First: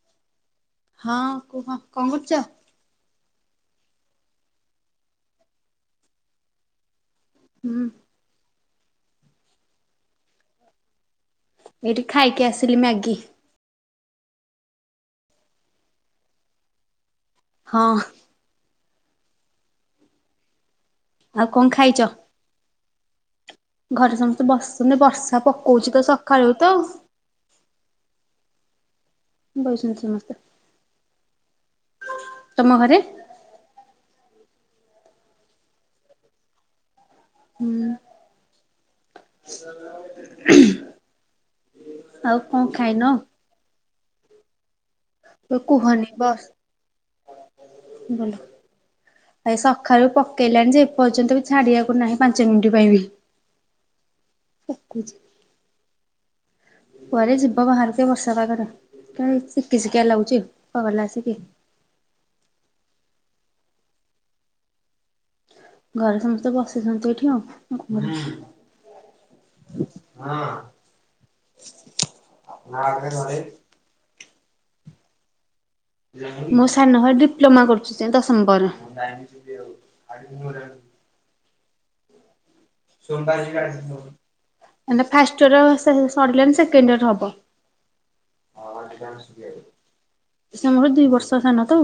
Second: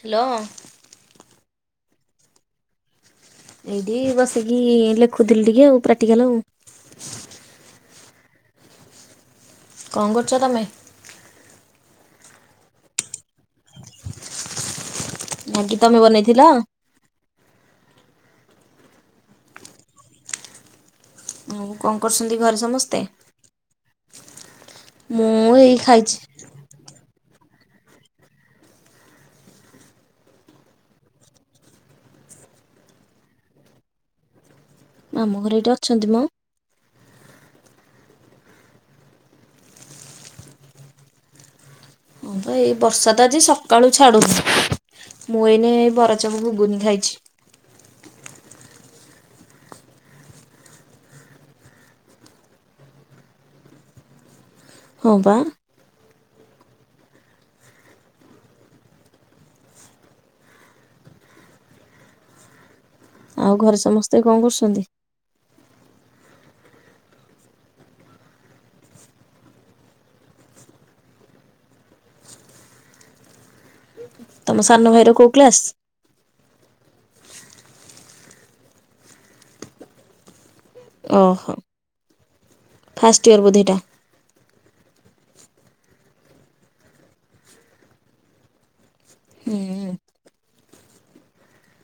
Hello. ହଁ କୁହ, କଣ କରୁଛ? ଏଇଠି ବସିକି-ଇ-ଇ ଲେଖୁଥିଲି ଟିକେ ଆଉ ପ୍ରାଟିକାଲ ଆଉ। ହୁଁ। କଣ କରୁଛ ତମେ? ଏଇଠି ଖାଇକି ଆସିଲି ମ୍ୟାଗି। ମ୍ୟାଗି ତମେ ବନେଇଥିଲ? ହଁ। ଆଉ ହୁଁ ଖାଇଛ? କଣ କରୁଛନ୍ତି ଘରେ ସମସ୍ତେ? ଘରେ ସମସ୍ତେ ବସିଛନ୍ତି ବର୍ଷା ମୁଁ ଏଇ ପକଉଛି ତ ଖାଇଛି ସକାଳୁ ତ ବଇଛନ୍ତି ସମସ୍ତେ। ତମ ଘରେ? ଆମ ଘରେ ଏଇଠି ଅଛନ୍ତି ମ। ହୁଁ। ହଁ ଆଉ ତ କଣ ଏଇ ଖାଇନ? ବର୍ଷା ତ ଆଜି ସକାଳୁ ଛାଡ଼ୁଛି, ମୁଁ ଏଇନେ ଏଇ କୁହନି ବସ୍ ବରାଚପ ଘୁଗୁନି ଖାଇଛି ଭଲ ଆ ସକାଳୁ ବି ପକେଇଲାଣି ଯେ, ଏପର୍ଯ୍ୟନ୍ତ ବି ଛାଡିବାକୁ ନାହିଁ ପାଞ୍ଚ ମିନିଟ ପାଇଁ ବି [unintelligible] ପକଉଛି। ହଁ ପା। କୁଆଡେ ଯିବ ବାହରିଚ ଏଇ ବର୍ଷା ପାଗରେ, ଖାଲି ଶିଖି ଶିଖିଆ ଲାଗୁଚି, [unintelligible] ଆସିକି ଆଉ ଘରେ ସମସ୍ତେ କଣ କରୁଛନ୍ତି? ଘରେ ସମସ୍ତେ ବସିଛନ୍ତି ଏଠି ଆଉ ହଁ, ନା [unintelligible] ଘରେ ତମ ସାନ ଭାଇର କଉ କ୍ଲାସ? ମୋ ସାନ ଭାଇ ଡିପ୍ଲୋମା କରୁଚି ଦଶମ ପରେ। ଓହୋ ଫାଷ୍ଟ ଇୟର ସୋମବାର ବୋଧେ ସିକି ଏଇଟା। ଆସିଥିବ। ମାନେ ଫାଷ୍ଟ ଇଅର ସବୁ ସରିଲାଣି, ସେକଣ୍ଡ ଇଅର ହବ। ହୁଁ। ସେ ମର ଦିଇ ବର୍ଷ ସାନ ତ ଆ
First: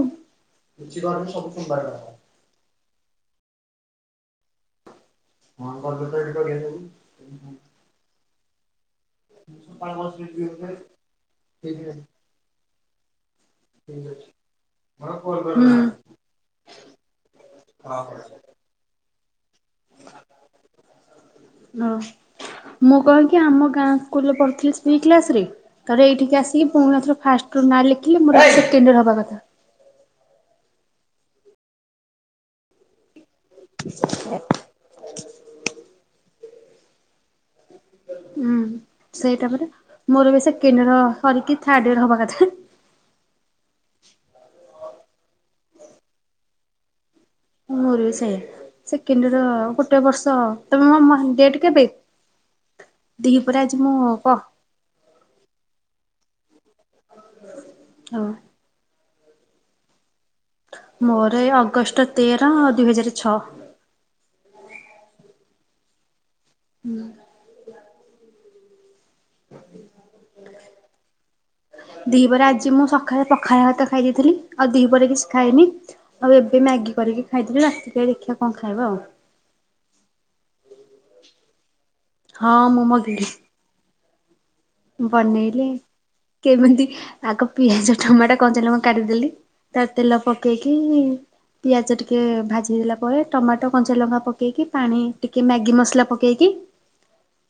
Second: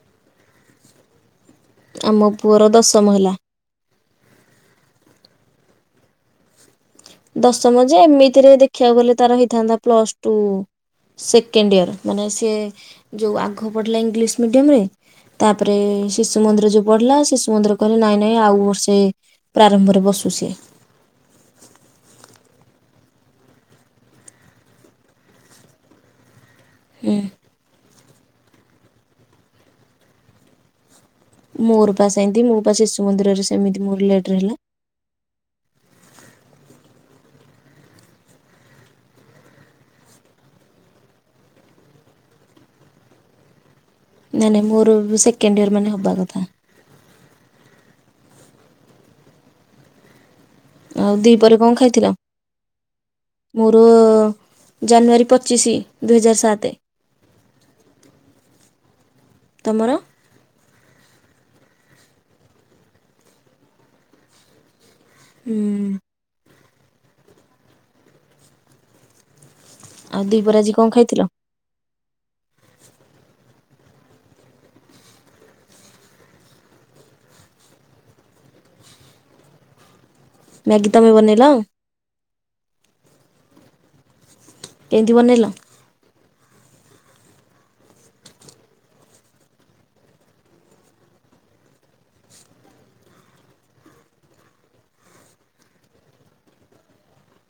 ଆମ ପୁଅର ଦଶମ ହେଲା। [unintelligible] ଦଶମ ଯେ, ଏମିତିରେ ଦେଖିବାକୁ ଗଲେ ତାର ହେଇଥାନ୍ତା ପ୍ଲସ ଟୁ ସେକେଣ୍ଡ ଇୟର, ମାନେ ସିଏ ଯୋଉ ଆଗ ପଢିଲା ଇଂଲିଶ ମିଡିୟମ ରେ, ହଁ। ତାପରେ ଶିଶୁ ମନ୍ଦିର ଯୋଉ ପଢିଲା ମନ୍ଦିର କହିଲେ ନାଇଁ ନାଇଁ ଆଉ ବର୍ଷେ ପ୍ରାରମ୍ଭରେ ବସୁ ସିଏ। ହଁ। ମୁଁ କଣକି ଆମ ଗାଁ ସ୍କୁଲରେ ପଢିଥିଲି ଥ୍ରୀ କ୍ଲାସରେ, ତାପରେ ଏଇଠିକି ଆସିକି ପୁଣିଥରେ ଫାଷ୍ଟ ନାଁ ଲେଖିଲେ ମୋର ସେକେଣ୍ଡ ଇଅର ହବା କଥା। ମୋର ପା ସେମିତି ମୋ ପା ଶିଶୁ ମନ୍ଦିରରେ ସେମିତି ମୋର ଲେଟରେ ହେଲା। ହୁଁ ସେଇଟା ପରା, ମୋର ବି ସେକେଣ୍ଡ ଇଅର ସରିକି ଥାର୍ଡ ଇଅର ହବା କଥା। ନାଇଁ ନାଇଁ, ମୋର ଏବେ ସେକେଣ୍ଡ ଇୟର୍ ମାନେ ହବା କଥା। ମୋର ବି ସେଇଆ, ସେକେଣ୍ଡ ଇଅର ଗୋଟେ ବର୍ଷ ତମେ ଆଉ [unintelligible] ଦ୍ୱିପହରେ ଡେଟ କଣ କେବେ? ଖାଇଥିଲ ଦିପହରେ ମୋର ଆଜି ମୁଁ, କ? ଜାନୁଆରୀ ପଚିଶି ଦୁଇହଜାର ସାତେ। ହଁ। ତମର? ମୋର ଏଇ ଅଗଷ୍ଟ ତେର ଦୁଇ ହଜାର ଛଅ। ହୁଁ ହୁଁ ଆଉ ଦିପହରେ ଆଜି କଣ ଖାଇଥିଲ? ଦିପହରେ ଆଜି ମୁଁ ସକାଳେ ପଖାଳ ଭାତ ଖାଇ ଦେଇଥିଲି, ଆଉ ଦି ପହରେ କିଛି ଖାଇନି। ଆଉ ଏବେ ମ୍ୟାଗି କରିକି ଖାଇଥିଲୁ, ରାତିକି ଦେଖିଆ କଣ ଖାଇବା ଆଉ। ମ୍ୟାଗି ତମେ ବନେଇଲ? ହଁ ମୁଁ ମଗେଇଲି। କେମିତି ବନେଇଲ ବନେଇଲି। କେମିତି, ଆଗ ପିଆଜ ଟମାଟୋ, କଞ୍ଚାଲଙ୍କା କାଟି ଦେଲି ତାର ତେଲ ପକେଇକି ପିଆଜ ଟିକେ ଭାଜି ହେଲା ପରେ, ଟମାଟୋ କଞ୍ଚାଲଙ୍କା ପକେଇକି, ପାଣି ଟିକେ ମ୍ୟାଗି ମସଲା ପକାଇକି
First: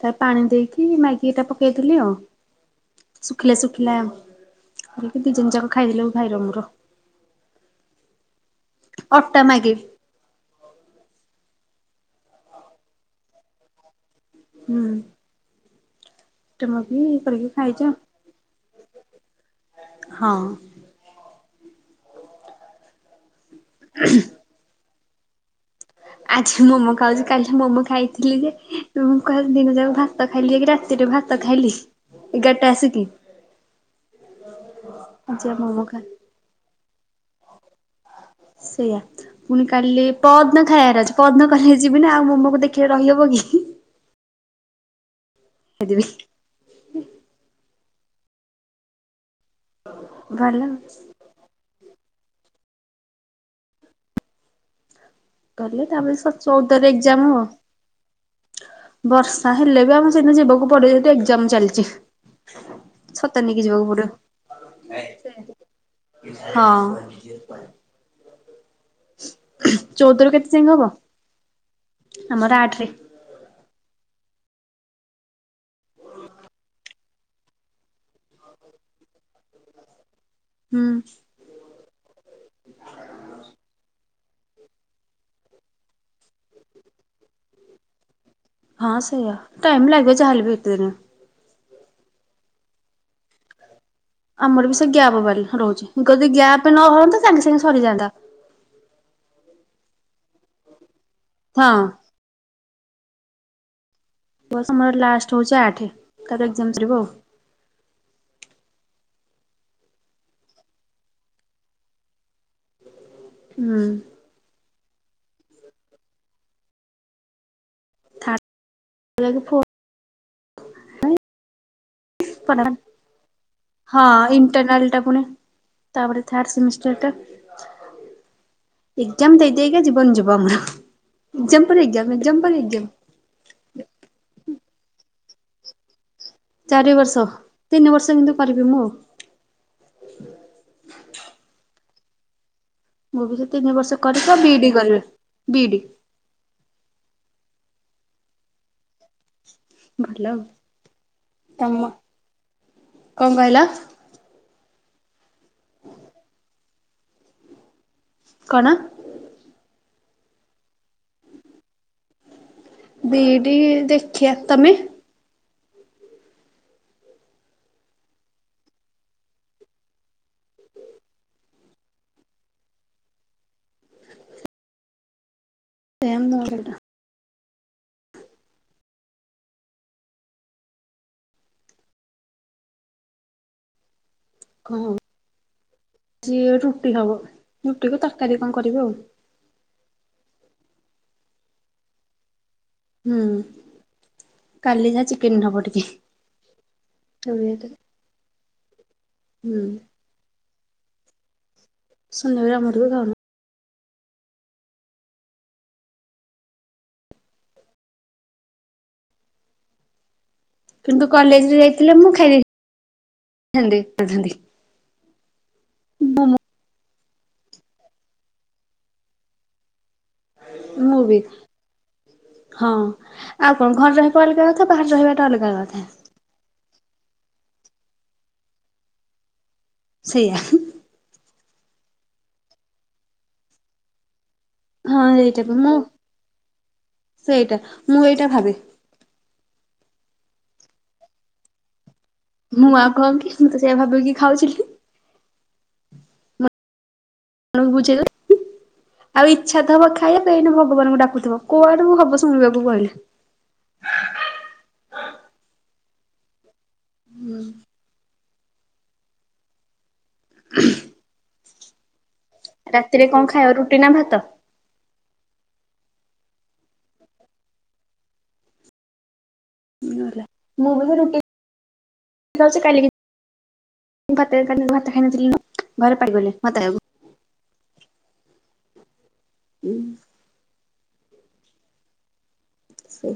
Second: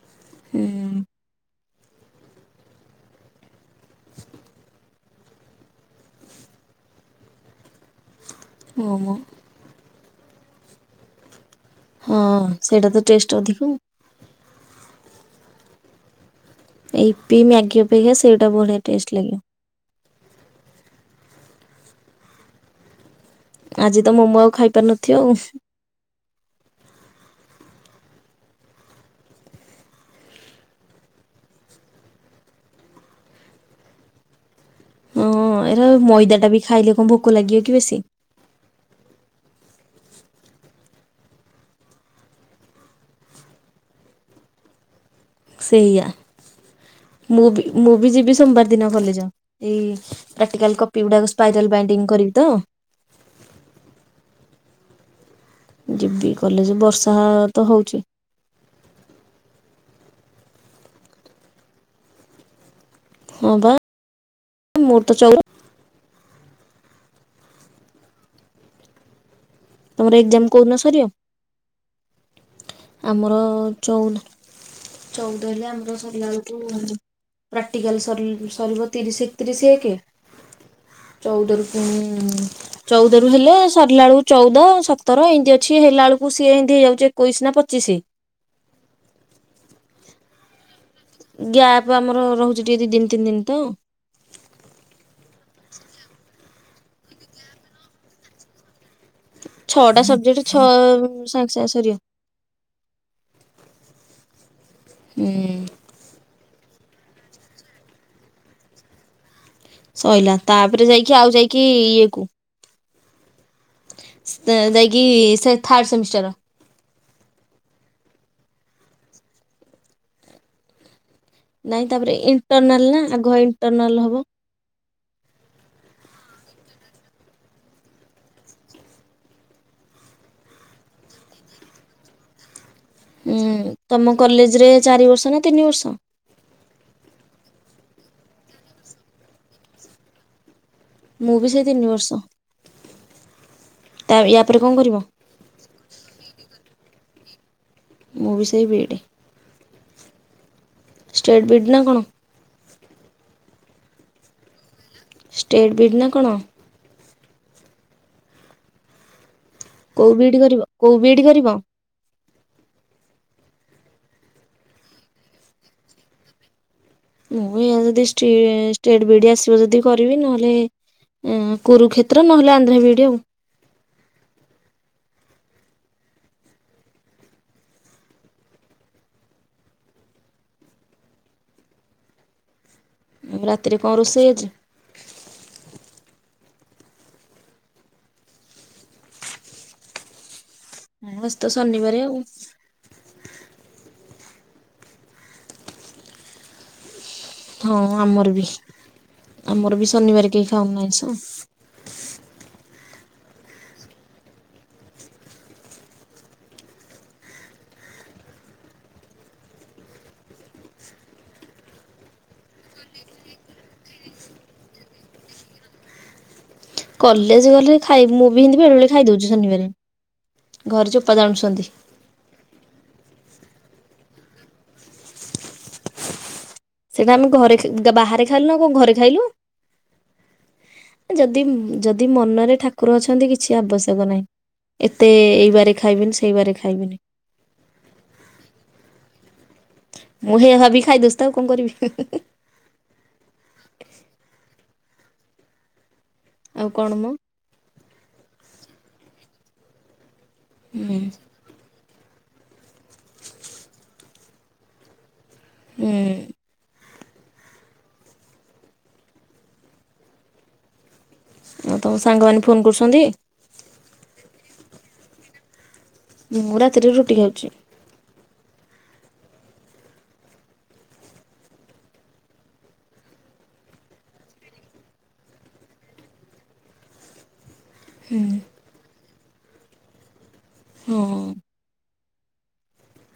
ତା ପାଣି ଦେଇକି ହୁଁ ମାଗି ଏଇଟା ପକେଇଦେଲି ଆଉ। ଶୁଖିଲା ଶୁଖିଲା ଆଣିକି ଦି ଜଣ ଯାକ ଖାଇଦେଲୁ, ଭାଇର ମୋର। ମୋମୋ ଅଟା ମାଗି। ହଁ ସେଇଟା ତ ଟେଷ୍ଟ ଅଧିକ। ହୁଁ ଅଟା ମ୍ୟାଗି ୟୁପି, କରିକି ମ୍ୟାଗି ଖାଇଚୁ। ଅପେକ୍ଷା ସେଇଟା ବଢିଆ ଟେଷ୍ଟ ଲାଗିବ। ହଁ ଆଜି ତ ମୋମୋ ଆଉ ଖାଇପାରୁିନଥିବ ଆଉ। ଆଜି ମୋମୋ ଖାଉଚି କାଲି ମୋମୋ ଖାଇଥିଲି ଯେ ଉ ଖାଲି ଦିନ ଯାକ ଭା ତ ଖାଇଲି ଯାଇକି ରାତିରେ ଭାତ ଖାଇଲି ଏଗାରଟା ଆସିକି। ହଁ ଆଜି ଆଉ ମୋମୋ ଏରା ଖା ମଇଦା ଟା ବି ଖାଇଲେ କଣ ଭୋକ ଲାଗିବ କି ବେଶୀ? ସେଇଆ। ପୁଣି କାଲି ପଅରଦିନ ଖାଇବାର ଅଛି ପଅରଦିନ କଲେଜ ଯିବି ନା ଆଉ ମୋମ କୁ ଦେଖିଲେ ରହେବ କି? ଖାଇଦେବି ସେଇଆ, ମୁଁ ବି ମୁଁ ବି ଯିବି ସୋମବାର ଦିନ କଲେଜ। ଏଇ ଭଲ ପ୍ରାକ୍ଟିକାଲ କପି ଗୁଡାକ ସ୍ପାଇରାଲ ବାଇଣ୍ଡିଙ୍ଗ କରିବି ତ। କଲେ ତାପରେ ସ ଯିବି କଲେଜ ଚଉଦରେ ବର୍ଷା ଏକ୍ଜାମ। ତ ହଉଛି ବର୍ଷା ହେଲେ ବି ଆମେ ସେଦିନ ଯିବାକୁ ପଡିବ ଯେହେତୁ ଏଜାମ ଚାଲିଚି। ଛତା ହଁ ନେଇକି ବା ଯିବାକୁ ପଡିବ ମୋର ତ ଚଉଦ [unintelligible] ହଁ। ଝିପ ତମର ଚଉଦ ରୁ ଏକ୍ଜାମ କେତେ ଜାଙ୍କେ କୋଉଦିନ ହବ? ସରିବ ଆମର ଆଠ ରେ। ଆମର ଚଉଦ ଚଉଦ ହେଲେ ଆମର ସରଲାଆଳକୁୁ ପ୍ରାକ୍ଟିକାଲ ସରିବ ତିରିଶ ଏକତିରିଶ ଏକେ ହୁଁ। ଚଉଦ ର ପୁଣି ଚଉଦ ରୁ ହେଲେ ସରିଲା ଏଳୁକୁ ଚଉଦ ସତର ଏମିତି ଅଛି ହେଲା ବେଳକୁ ସିଏ ଏମିତି ହେଇଯାଉଚି ଏକୋଇଶି ନା ପଚିଶି। ହଁ ସେଇଆ ଟାଇମ ଲାଗିବ ଯା ହେଲେ ବି ଏତେଦିନ। ଗ୍ୟାପ୍ ଆମର ରହୁଚି ଟିକେ ଦି ଦିନି ତିନି ଦିନ ତ। ଆମର ବି ସେ ଗ୍ୟାପ୍ ବା ରହୁଚି ଯଦି ଗ୍ୟାପ ନ ହଅନ୍ତା ସାଙ୍ଗେ ସାଙ୍ଗେ ସରିଯାଆନ୍ତା। ଛଅଟା ସବଜେକ୍ଟ ଛଅ ସାଙ୍ଗେ ସାଙ୍ଗେ ହଁ ସରିବ। ବସ୍ ଆମର ଲାଷ୍ଟ ହଉଚି ହୁଁ ଆଠ ତା ପରେ ଏଜାମ ସରିବ ଆଉ। ସଇଲା ତାପରେ ଯାଇକି ଆଉ ଯାଇକି ଇଏ କୁ ହୁଁ। ଯାଇକି ସେ ଥାର୍ଡ଼ ସେମିଷ୍ଟାର। ଥାଡ ହେଲାକି ଫୋର୍। ନାଇଁ ତାପରେ ଇଣ୍ଟରନାଲ ନା ଆଗ [unintelligible] ଇଣ୍ଟରନାଲ ହଁ ହବ ଇଣ୍ଟରନାଲଟା ପୁଣି। ତାପରେ ଥାର୍ଡ ସେମିଷ୍ଟର ଟା। ଏଗଜାମ ଦେଇ ଦେଇକା ଜୀବନ ଯିବ ଆମର ଏଗଜାମ ପରେ ଏଗଜାମ ଏଗଜାମ ପରେ ଏଗଜାମ। ହୁଁ ତମ କଲେଜ ରେ ଚାରି ବର୍ଷ ନା ତିନି ବର୍ଷ? ଚାରି ବର୍ଷ ତିନି ବର୍ଷ କିନ୍ତୁ କରିବି ମୁଁ ଆଉ। ମୁଁ ବି ସେଇ ତିନି ବର୍ଷ। ମୁଁ ବି ସେ ତିନି ବର୍ଷ ତା କରିକି ୟା ବି ପରେ ଇ କଣ ଡି କରିବ? କରିବି ବି ଇ ଡି। ମୁଁ ବି ସେଇ ବି ଇ ଡି। ଭଲ ଆଉ। ଷ୍ଟେଡ଼ ବି ଇ ଡି ନା ତମ କଣ? କଣ କହିଲ? ଷ୍ଟେଡ୍ ବି ଇ ଡ ନା କଣ? କଣ? କୋଉ ବି ଇ ଡି କରିବ କୋଉ ବି ଇ ଡି କରିବ? ବି ଇ ଡି ଦେଖିଆ। ତମେ? ମୁଁ ଯଦି ଷ୍ଟି ଷ୍ଟେଟ ବି ଡି ଆସିବ ଯଦି କରିବି ନହେଲେ ଏଁ କୁରୁକ୍ଷେତ୍ର ନହେଲେ ଆନ୍ଧ୍ରା ବି ଇ ଡି ଆଉ। [unintelligible] ରାତିରେ କଣ ରୋଷେଇ ଆଜି? ହଁ ସିଏ ରୁଟି ହବ ରୁଟିକୁୁ ତରକାରୀ କଣ କରିବି ଆଉ? ହଁ ଆଜି ତ ଶନିିବାରେ ଆଉ। ହୁଁ କାଲି ଯାହା ଚିକେନ ହବ ଟିକେ। ହଁ ହୁଁ ଆମର ବି ଆମର ବି ଶନିବାରେ କେହି ଖାଉନୁ ଆଇଁଷ ଆଉ ଶନିବାରେ ଆମର ବି ଖାଉନୁ। କିନ୍ତୁ କଲେଜରେ ଯାଇଥିଲେ ମୁଁ ଖାଇ ଦେଇଥାନ୍ତି ତଥାପି। କଲେଜ ଗଲେ ଖାଇ ମୁଁ ବି ହେମିତି ବେଳେ ବେଳେ ଖାଇଦଉଛି ଶନିବାରେ। ଘରେ ମୁଁ ଚୋପା ବି। ଜାଣୁଛନ୍ତି। ହଁ ଆଉ କଣ ଘରେ ରହିବା ଅଲଗା କଥା ବାହାରେ ରହିବାଟା ଅଲଗା କଥା। ସେଟା ଆମେ ଘରେ ବାହାରେ ଖାଇଲୁ ନା କଣ ଘରେ ଖାଇଲୁ? ସେଇଆ। ଯଦି ଯଦି ମନରେ ଠାକୁର ଅଛନ୍ତି କିଛି ଆବଶ୍ୟକ ନାହିଁ। ହଁ ଏତେ ଏଇଟା ଏଇ ବି ବାରେ ମୁଁ ଖାଇବିନି ସେଇ ବାରେ ଖାଇବିନି। ସେଇଟା ମୁଁ ଏଇଟା ଭାବେ ମୁଁ ହେଇଆ ଭାବିକି ଖାଇ ଦଉଛି ତ ଆଉ କଣ କରିବି? ମୁଁ ଆଉ କଣ କି ମୁଁ ତ ସେଇଆ ଭାବିକି ଖାଉଛି। ଆଉ କଣ ମ? ଆଣ ବୁଝେଇଲା ଆଉ ଇଛା ଥବ ଖାଇବା ପାଇଁ ଭଗବାନଙ୍କୁ ଡାକୁଥିବ। କୁଆଡୁ ହବ ଶୁଣିବାକୁ କହିଲେ। ହୁଁ। ହୁଁ। ଆଉ ତମ ସାଙ୍ଗମାନେ ଫୋନ୍ କରୁଛନ୍ତି। ରାତିରେ କଣ ଖାଇବ ରୁଟି ନା ଭାତ? ମୁଁ ରାତିରେ ରୁଟି ଖାଉଛି। ହୁଁ। ମୁଁ ରୁଟି ଖାଉଛି କାଲି ମୁଁ ବାରଟାରେ ଭାତ ଭାତ ଖାଇ ନଥିଲି ଲୋ ଘରେ ପାଟିକଲେ ଭାତ ଖାଇବାକୁ। ହୁଁ। ହୁଁ। ହଁ। ଆ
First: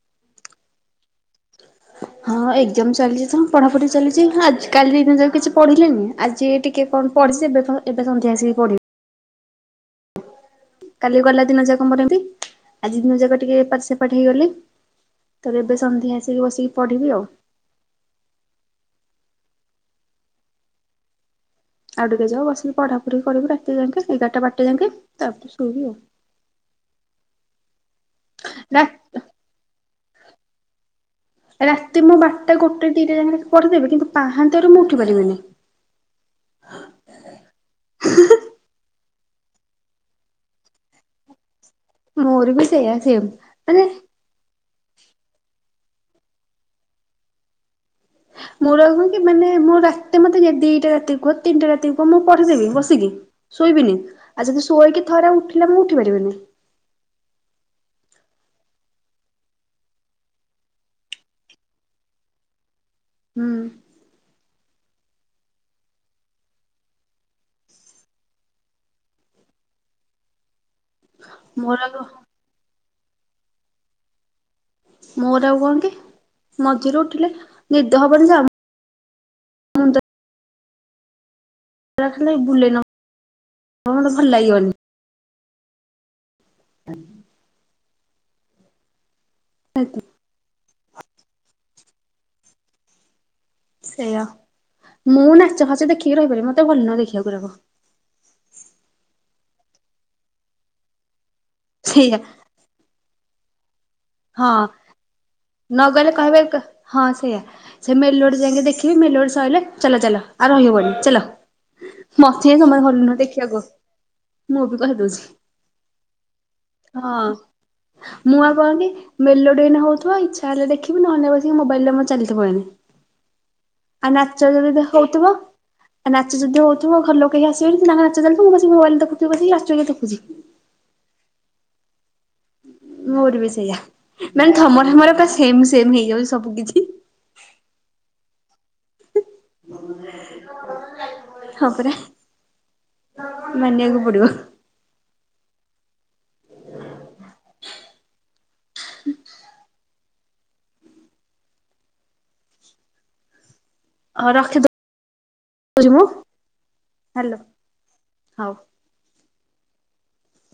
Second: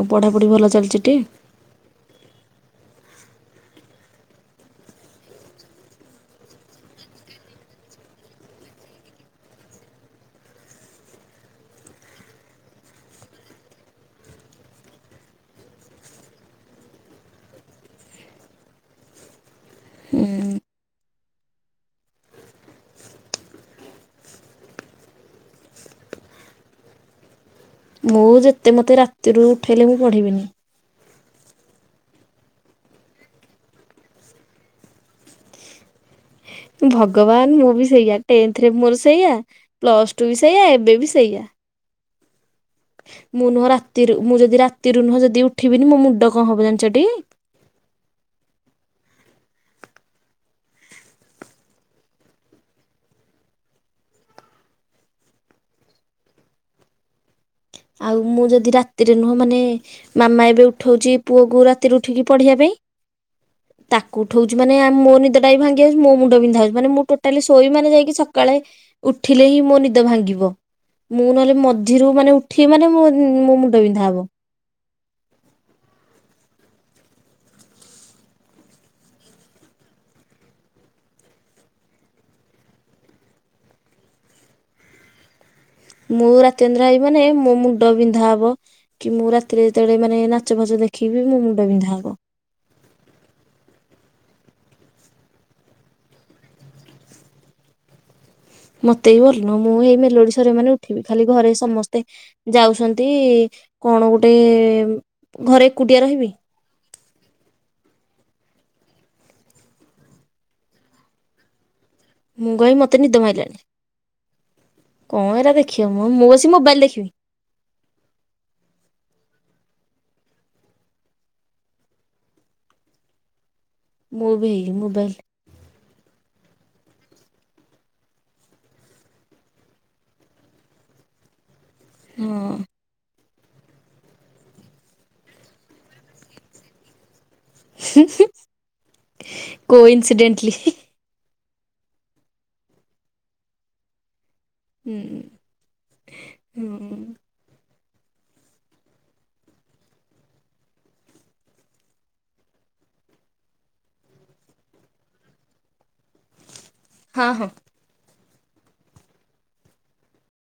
ଆଉ ପଢ଼ାପଢ଼ି ଭଲ ଚାଲିଛି ଟି? ହଁ ଏକ୍ଜାମ ଚାଲିଛି ତ ପଢାପଢି ଚାଲିଛି ଆ କାଲି ଦିନ ଯାକ କିଛି ପଢିଲିନି ଆଜି ଟିକେ, କଣ ପଢି ଏ ଏବେ ସନ୍ଧ୍ୟା ଆସିକି ପଢିବି। କାଲି ଗଲା ଦିନ ଯାକ ଏମିତି ମୋର ଆଜି ଦିନ ଯାକ ଟିକେ ଏପାଟ ସେପାଟ ହେଇଗଲି। ତ ଏବେ ସନ୍ଧ୍ୟା ଆସିକି ବସିକି ପଢ଼ିବି ଆଉ ହୁଁ। ଆଉ ଟିକେ ଯାଉ ବସିକିପଢାପଢି କରିବୁ ରାତି ଯାକେ ଏଗାରଟା ବାରଟା ଯାକି ତାପରେ ଶୋଇବି ଆଉ ମୁଁ ଯେତେ ରା ମୋତେ ରାତିରୁ ଉଠାଇଲେ ମୁଁ ପଢ଼ିବିନି। ରାତି ମୁଁ ବାରଟା ଗୋଟେ ଦିଟା ଯାକେ ପଢ଼ିଦେବି କିନ୍ତୁ ପାହାନ୍ତାରୁ ମୁଁ ଉଠି ପାରିବିନି। ଭଗବାନ ମୁଁ ବି ସେଇଆ ଟେନ୍ଥରେ ମୋର ସେଇଆ ପ୍ଲସ୍ ଟୁ ବି ସେଇଆ ଏବେ ବି ସେଇଆ। ମୋର ବି ସେଇଆ। ସେମ୍ ମୁଁ ନୁହଁ ମାନେ ରାତିରୁ ମୁଁ ଯଦି ରାତିରୁ ନୁହଁ ଯଦି ଉଠିବିନି ମୋ ମୁଣ୍ଡ କଣ ହବ ଜାଣିଛ ଟି? ମୋର କ କି ମାନେ ମୋ ରାତି ମତେ ଦିଟା ରାତି କୁହ ତିନଟା ରାତି କୁହ ମୁଁ ପଢିଦେବି ବସିକି। ଶୋଇବିନି ଆଉ ଯଦି ଶୋଇକି ଥରେ ଉଠିଲା ମୁଁ ଉଠି ପାରିବିନି। ଆଉ ମୁଁ ଯଦି ରାତିରେ ନୁହଁ ମାନେ ମାମା ଏବେ ଉଠଉଛି ପୁଅକୁ ରାତିରୁ ଉଠିକି ପଢିବା ପାଇଁ। ହୁଁ। ତାକୁ ଉଠଉଛି ମାନେ ମୋ ନିଦଟା ବି ଭାଙ୍ଗି ଯାଉଛି ମୋ ମୁଣ୍ଡ ବିନ୍ଧାହଉଛି ମୁଁ ଟୋଟାଲି ସୋଇବି ମାନୋ ଯାଇକି ସକାଳେ ଉଠିଲେ ହିଁ ମୋ ନିଦ ଭାଙ୍ଗିବ। ମୁଁ ନହେଲେ ମୋର ଆଉ ମଝିରୁ ମାନେ ଉଠିବି ମାନେ ମୋ ମୁଣ୍ଡ ବିନ୍ଧା ହବ। ମୋର ଆଉ କଣ କି ମଝିରେ ଉଠିଲେ ନିଦ ହବନି ତ ଏରା ଖାଲି ବୁଲେଇ ନବ ମୋର ତ ଭଲ ଲାଗିବନି। ମୁଁ ରାତି ଅନିନ୍ଦ୍ରା ହେବି ମାନେ ମୋ ମୁଣ୍ଡ ବିନ୍ଧା ହବ କି ମୁଁ ରା ତିରେ ଯେତେ ବେଳେ ମାନେ ନାଚ ଫାଚ ଦେଖିବି ମୁଁ ମୁଣ୍ଡ ବିନ୍ଧା ହବ। ସେଆ ମୁଁ ନାଚ ଫାଚ ଦେଖିକି ରହପାରିବି ମତେ ଭଲ ନୁହେଁ ଦେଖିବାକୁ ଏରାକ। ମତେ ବି ଭଲ ନୁହଁ ମୁଁ ଏଇ ମେଲୋଡି ସରିବ ମାନେ ଉଠିବି ଖାଲି ଘରେ ସମସ୍ତେ। ସେଇଆ ଯାଉଛନ୍ତି କଣ ଗୋଟେ ହଁ। ଘରେ ନ ଏକୁଟିଆ ଗଲେ ରହିବି। କହିବେ ହଁ ସେଇଆ। ସେ ମେଲୋଡି ଯାଇକି ଦେଖିବି ମେଲୋଡି ସଇଲେ ଚାଲ ଚାଲ ଆଉ ରହିହବନି ଚାଲ। ମତେ ମୁଁ ବି ଯମା କହିବି ଭଲ ମତେ ନିଦ ନୁହେଁ ମାଇଲାଣି ଦେଖିବାକୁ। ମୁଁ ବି କହି ଦଉଛି କଣ ଏରା ଦେଖିବ ମ ମୁଁ ବସି ମୋବାଇଲ ଦେଖିବି ହଁ ମୁଁ ଆଉ କଣକି? ମେଲୋଡି ଏଇନା ହଉଥିବ ଇଛା ହେଲେ ଦେଖିବି ନହଲେ ନା ବସିକି ମୋବାଇଲେ ମୋର ଚାଲିଥିବ ଏଣେ। ଆଉ ମୁଁ ନାଚ ବି ହେଇ ଯଦି ମୋବାଇଲ ହଉଥିବ। ଆ ନାଚ ଯଦି ହଉଥିବ ଘର ଲୋକ କେହି ଆସିବେନି କି ତାଙ୍କ ନାଚ ଚାଲିଥିବ ମୁଁ ବସିକି ମୋବାଇଲ ଦେଖୁଥିବି ବସିକି ନାଚ କିଏ ଦେଖୁଛିି। ହୁଁ। ମୋର ବି ସେଇଆ ମାନେ ତମରିମୋର ତ ସେମ୍ ସେମ୍‌ ହେଇଯାଉଛି ସବୁ କିଛି। ହୁଁ ହୁଁ। ହଁ ପରା ମାନିବାକୁ ପଡିବ। ହୁଁ ହୁଁ। ହଁ ରଖି ଦୋଉଚି ମୁଁ ହଁ ହ୍ୟାଲୋ ହଁ। ହଉ।